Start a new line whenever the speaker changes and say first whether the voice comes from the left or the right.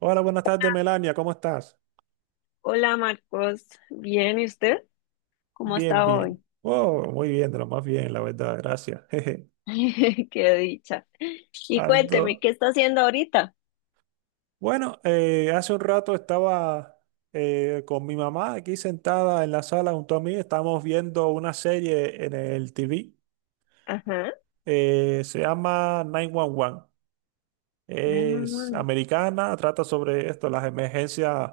right: Hola, buenas tardes, Melania, ¿cómo estás?
left: Hola Marcos, bien, ¿y usted? ¿Cómo
right: Bien,
left: está
right: bien.
left: hoy?
right: Oh, muy bien, de lo más bien, la verdad, gracias. Jeje.
left: Qué dicha. Y
right: Ando.
left: cuénteme, ¿qué está haciendo ahorita?
right: Bueno, hace un rato estaba con mi mamá aquí sentada en la sala junto a mí. Estábamos viendo una serie en el TV.
left: Ajá.
right: Se llama 911. Es
left: 911.
right: americana, trata sobre esto, las emergencias,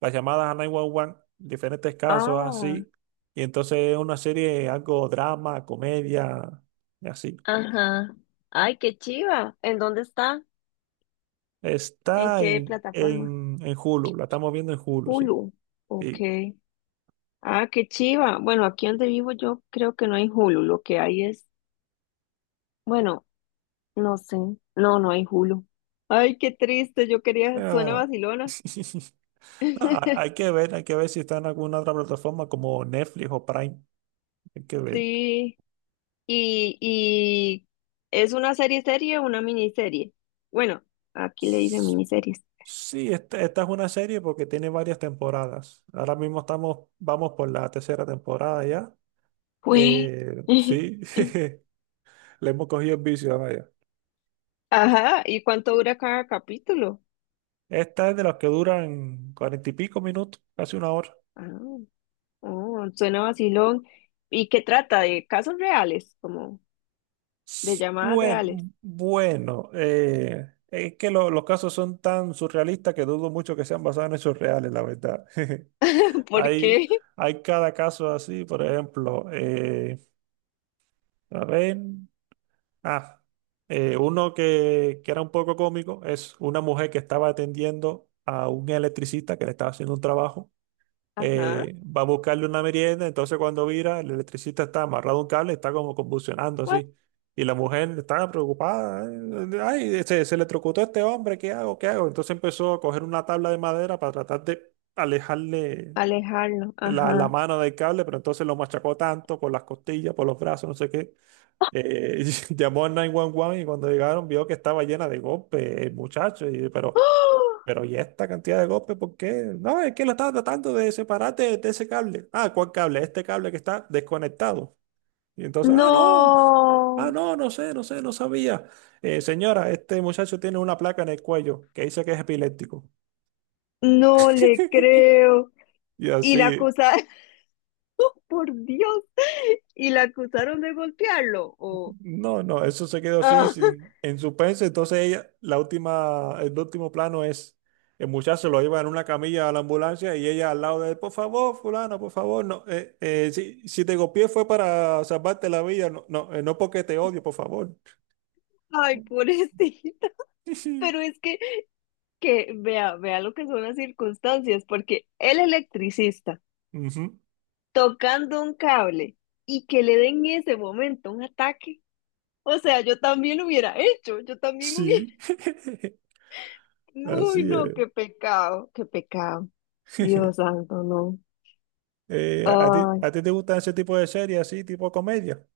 right: las llamadas a 911, diferentes casos
left: Ah,
right: así. Y entonces es una serie, algo drama, comedia, y así.
left: ajá. Ay, qué chiva. ¿En dónde está? ¿En
right: Está
left: qué
right: en,
left: plataforma?
right: en, en Hulu, la estamos viendo en Hulu, sí.
left: Hulu. Ok.
right: Sí.
left: Ah, qué chiva. Bueno, aquí donde vivo yo creo que no hay Hulu. Lo que hay es, bueno, no sé. No, no hay Hulu. Ay, qué triste. Yo quería, suena
right: Ah.
left: vacilona.
right: Ah, Hay que ver si está en alguna otra plataforma como Netflix o Prime. Hay que ver.
left: Sí, y es una serie serie o una miniserie. Bueno, aquí le dicen miniseries.
right: Sí, esta es una serie porque tiene varias temporadas. Ahora mismo vamos por la tercera temporada ya.
left: Fue.
right: Sí, le hemos cogido el vicio, vaya.
left: Ajá, ¿y cuánto dura cada capítulo?
right: Esta es de las que duran cuarenta y pico minutos, casi una hora.
left: Ah, oh, suena vacilón. ¿Y qué trata? ¿De casos reales? Como de
right: S-
left: llamadas reales.
right: Buen, bueno, eh, es que los casos son tan surrealistas que dudo mucho que sean basados en hechos reales, la verdad.
left: ¿Por
right: Hay,
left: qué?
right: hay cada caso así, por ejemplo, a ver. Ah, uno que era un poco cómico es una mujer que estaba atendiendo a un electricista que le estaba haciendo un trabajo.
left: Ajá.
right: Va a buscarle una merienda, entonces cuando vira, el electricista está amarrado a un cable, está como convulsionando
left: What?
right: así. Y la mujer estaba preocupada. Ay, se electrocutó este hombre, ¿qué hago? ¿Qué hago? Entonces empezó a coger una tabla de madera para tratar de alejarle
left: Alejarlo.
right: la
left: Ajá.
right: mano del cable, pero entonces lo machacó tanto por las costillas, por los brazos, no sé qué, eh, llamó al 911 y cuando llegaron vio que estaba llena de golpes, el muchacho. y, pero,
left: ¡Oh!
right: pero ¿y esta cantidad de golpes por qué? No, es que la estaba tratando de separarte de ese cable. Ah, ¿cuál cable? Este cable que está desconectado. Y entonces, ah, no, ah,
left: No,
right: no, no sé, no sé, no sabía. Señora, este muchacho tiene una placa en el cuello que dice que es epiléptico.
left: no le creo.
right: Y
left: ¿Y la
right: así.
left: acusada? Por Dios, y la acusaron de golpearlo, o,
right: No, no, eso se quedó así
left: ah,
right: sin, en suspense. Entonces ella, el último plano es el muchacho lo lleva en una camilla a la ambulancia y ella al lado de él, por favor, fulano, por favor, no, si te copié fue para salvarte la vida, no, no, no porque te odio, por favor.
left: ay, pobrecita. Pero es que vea, vea lo que son las circunstancias, porque el electricista
right: Ujú.
left: tocando un cable y que le den en ese momento un ataque. O sea, yo también lo hubiera hecho, yo también hubiera.
right: Sí,
left: Uy,
right: así
left: no,
right: es.
left: qué pecado, Dios santo, no.
right: ¿A ti te gustan ese tipo de series, así, tipo comedia?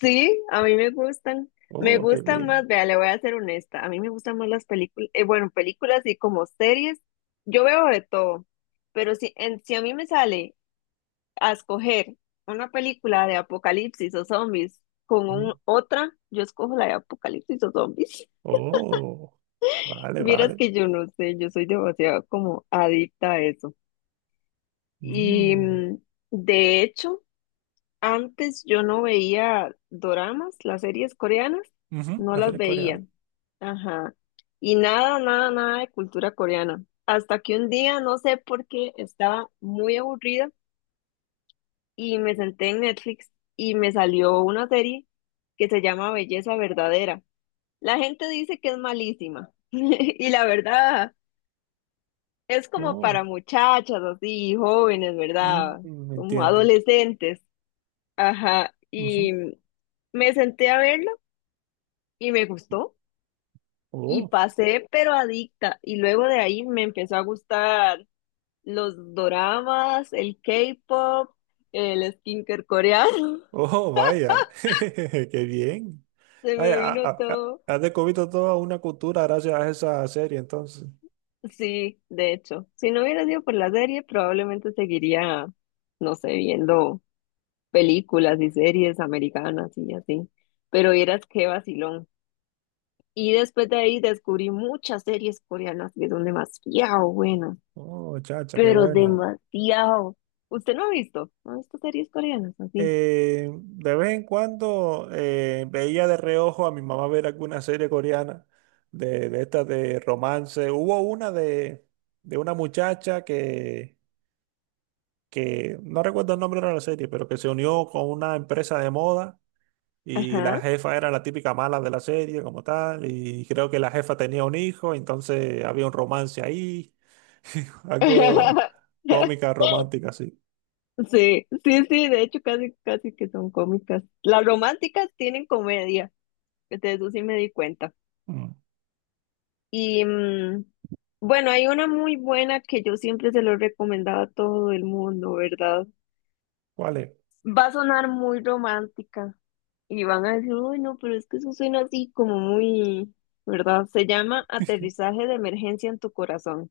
left: Sí, a mí me gustan. Me
right: Oh, qué
left: gustan más,
right: bien.
left: vea, le voy a ser honesta. A mí me gustan más las películas, bueno, películas y como series. Yo veo de todo, pero si a mí me sale a escoger una película de apocalipsis o zombies con
right: Ujú.
left: otra, yo escojo la de apocalipsis o zombies.
right: Oh, vale,
left: Vieras
right: vale.
left: que yo no sé, yo soy demasiado como adicta a eso. Y
right: Mm.
left: de hecho. Antes yo no veía doramas, las series coreanas,
right: Ujú,
left: no
right: la
left: las
right: serie
left: veía.
right: coreana.
left: Ajá. Y nada, nada, nada de cultura coreana. Hasta que un día, no sé por qué, estaba muy aburrida y me senté en Netflix y me salió una serie que se llama Belleza Verdadera. La gente dice que es malísima y la verdad es como
right: Oh,
left: para muchachas así, jóvenes, ¿verdad? Como
right: entiendo.
left: adolescentes. Ajá,
right: Ujú.
left: y me senté a verlo y me gustó y
right: Oh,
left: pasé pero adicta y luego de ahí me empezó a gustar los doramas, el K-pop, el skincare coreano.
right: oh, vaya. Qué bien.
left: Se
right: Vaya,
left: me vino todo.
right: has descubierto toda una cultura gracias a esa serie, entonces.
left: Sí, de hecho, si no hubiera sido por la serie, probablemente seguiría, no sé, viendo películas y series americanas y así, pero vieras qué vacilón. Y después de ahí descubrí muchas series coreanas que son demasiado buenas,
right: Oh, chacha, qué
left: pero
right: bueno.
left: demasiado. ¿Usted no ha visto? ¿No ha visto series coreanas así?
right: De vez en cuando veía de reojo a mi mamá ver alguna serie coreana de estas de romance. Hubo una de una muchacha que no recuerdo el nombre de la serie, pero que se unió con una empresa de moda. Y la
left: Ajá.
right: jefa era la típica mala de la serie como tal. Y creo que la jefa tenía un hijo, entonces había un romance ahí. Algo cómica, romántica, así.
left: Sí, sí, sí, de hecho casi, casi que son cómicas. Las románticas tienen comedia, de eso sí me di cuenta.
right: Mm,
left: Y bueno, hay una muy buena que yo siempre se lo recomendaba a todo el mundo, ¿verdad?
right: ¿Cuál es?
left: Va a sonar muy romántica y van a decir, uy, no, pero es que eso suena así como muy, ¿verdad? Se llama Aterrizaje de emergencia en tu corazón.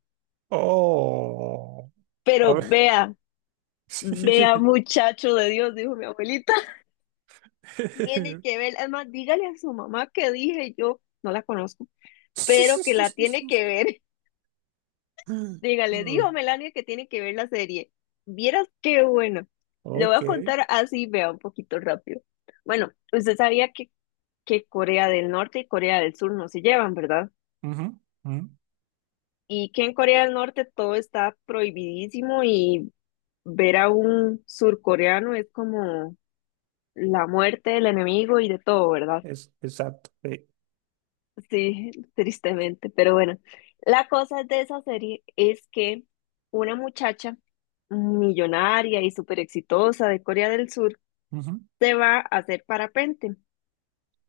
right: Oh, a
left: Pero
right: ver.
left: vea, vea, muchacho de Dios, dijo mi abuelita. Tiene que ver. Además, dígale a su mamá que dije yo, no la conozco, pero que la
right: Sí.
left: tiene que ver. Dígale,
right: Ok.
left: dijo Melania que tiene que ver la serie. Vieras qué bueno. Le voy
right: Ok.
left: a contar así, vea, un poquito rápido. Bueno, usted sabía que Corea del Norte y Corea del Sur no se llevan, ¿verdad?
right: Ujú, ujú.
left: Y que en Corea del Norte todo está prohibidísimo y ver a un surcoreano es como la muerte del enemigo y de todo, ¿verdad?
right: Exacto. Sí.
left: Sí, tristemente, pero bueno. La cosa de esa serie es que una muchacha millonaria y súper exitosa de Corea del Sur
right: Ujú,
left: se va a hacer parapente,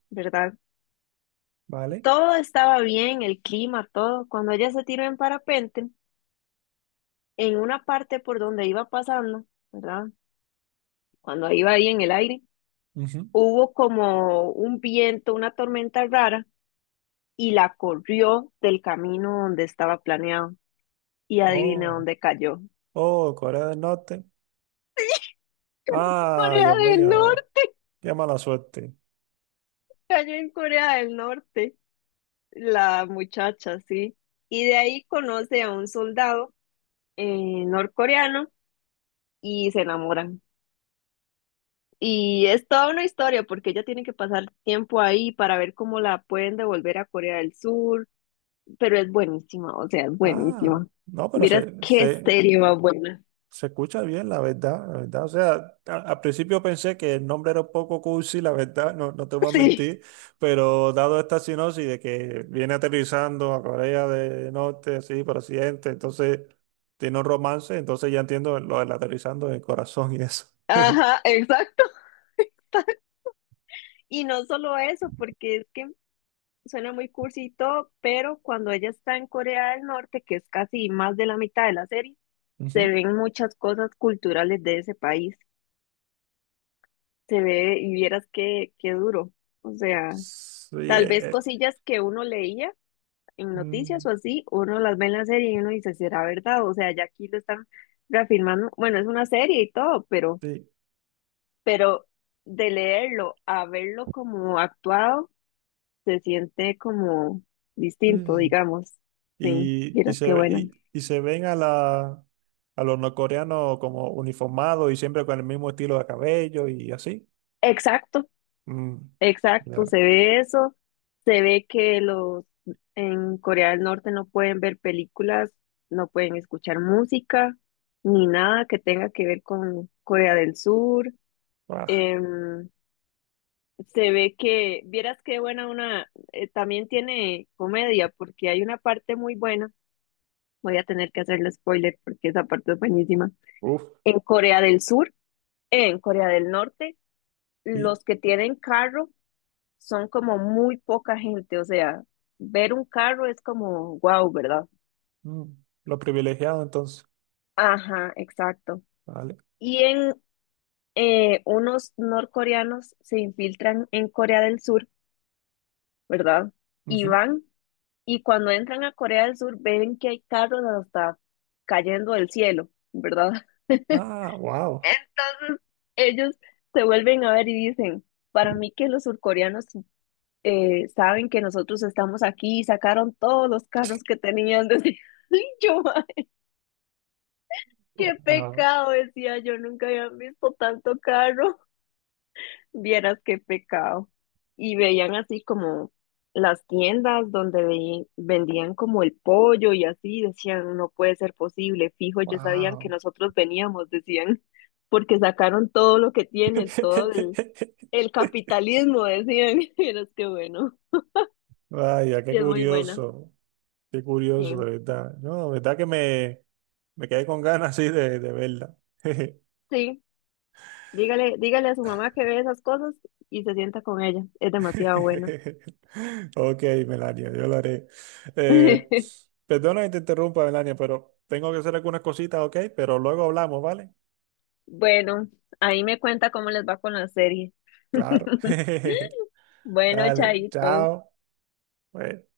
left: ¿verdad?
right: vale.
left: Todo estaba bien, el clima, todo. Cuando ella se tiró en parapente, en una parte por donde iba pasando, ¿verdad? Cuando iba ahí en el aire,
right: Ujú.
left: hubo como un viento, una tormenta rara y la corrió del camino donde estaba planeado. Y adivine
right: Oh,
left: dónde cayó.
right: oh, Corea del Norte. Ah,
left: Corea
right: Dios
left: del
right: mío.
left: Norte,
right: Qué mala suerte.
left: cayó en Corea del Norte, la muchacha, sí. Y de ahí conoce a un soldado norcoreano y se enamoran. Y es toda una historia porque ella tiene que pasar tiempo ahí para ver cómo la pueden devolver a Corea del Sur, pero es buenísima, o sea, es
right: Ah,
left: buenísima.
right: no, pero
left: Miras
right: se,
left: qué
right: se,
left: serie más buena.
right: se escucha bien, la verdad, la verdad. O sea, al principio pensé que el nombre era un poco cursi, la verdad, no, no te voy a
left: Sí,
right: mentir, pero dado esta sinopsis de que viene aterrizando a Corea del Norte, así, por accidente, entonces tiene un romance, entonces ya entiendo lo del aterrizando en el corazón y eso.
left: ajá, exacto. Y no solo eso, porque es que suena muy cursi y todo, pero cuando ella está en Corea del Norte, que es casi más de la mitad de la serie, se
right: Ujú.
left: ven muchas cosas culturales de ese país. Se ve y vieras qué duro. O sea,
right: Sí,
left: tal vez cosillas que uno leía en noticias
right: mm,
left: o así, uno las ve en la serie y uno dice, ¿será verdad? O sea, ya aquí lo están reafirmando. Bueno, es una serie y todo, pero de leerlo a verlo como actuado, se siente como distinto,
right: sí.
left: digamos. Sí,
right: y, y
left: miras qué
right: se,
left: buena.
right: y, y se ven a los norcoreanos como uniformados y siempre con el mismo estilo de cabello y así.
left: Exacto,
right: Mm,
left: exacto,
right: ya,
left: se ve eso, se ve que los en Corea del Norte no pueden ver películas, no pueden escuchar música, ni nada que tenga que ver con Corea del Sur,
right: ah,
left: em, se ve que, vieras qué buena una, también tiene comedia, porque hay una parte muy buena, voy a tener que hacerle spoiler porque esa parte es buenísima.
right: uf,
left: En Corea del Sur, en Corea del Norte,
right: y
left: los que tienen carro son como muy poca gente, o sea, ver un carro es como wow, ¿verdad?
right: mm, lo privilegiado entonces.
left: Ajá, exacto.
right: Vale.
left: Y en unos norcoreanos se infiltran en Corea del Sur, ¿verdad? Y
right: Ujú.
left: van. Y cuando entran a Corea del Sur, ven que hay carros hasta cayendo del cielo, ¿verdad?
right: Ah, wow.
left: Entonces, ellos se vuelven a ver y dicen, para mí que los surcoreanos saben que nosotros estamos aquí y sacaron todos los carros que tenían. Decía, "Ay, qué
right: Wow.
left: pecado, decía yo, nunca había visto tanto carro. Vieras qué pecado. Y veían así como las tiendas donde vendían como el pollo y así, decían, no puede ser posible, fijo, ellos sabían que
right: Wow.
left: nosotros veníamos, decían, porque sacaron todo lo que tienen, todo el, el capitalismo, decían. Vieras qué bueno.
right: Vaya, qué
left: Y es muy buena.
right: curioso. Qué curioso, de
left: Sí,
right: verdad. No, de verdad que me quedé con ganas así de verla.
left: sí, dígale, dígale a su mamá que ve esas cosas y se sienta con ella, es demasiado buena.
right: Ok, Melania, yo lo haré. Eh, perdona que te interrumpa, Melania, pero tengo que hacer algunas cositas, ok, pero luego hablamos, ¿vale?
left: Bueno, ahí me cuenta cómo les va con la serie.
right: Claro.
left: Bueno,
right: Dale,
left: Chaito.
right: chao. Bueno.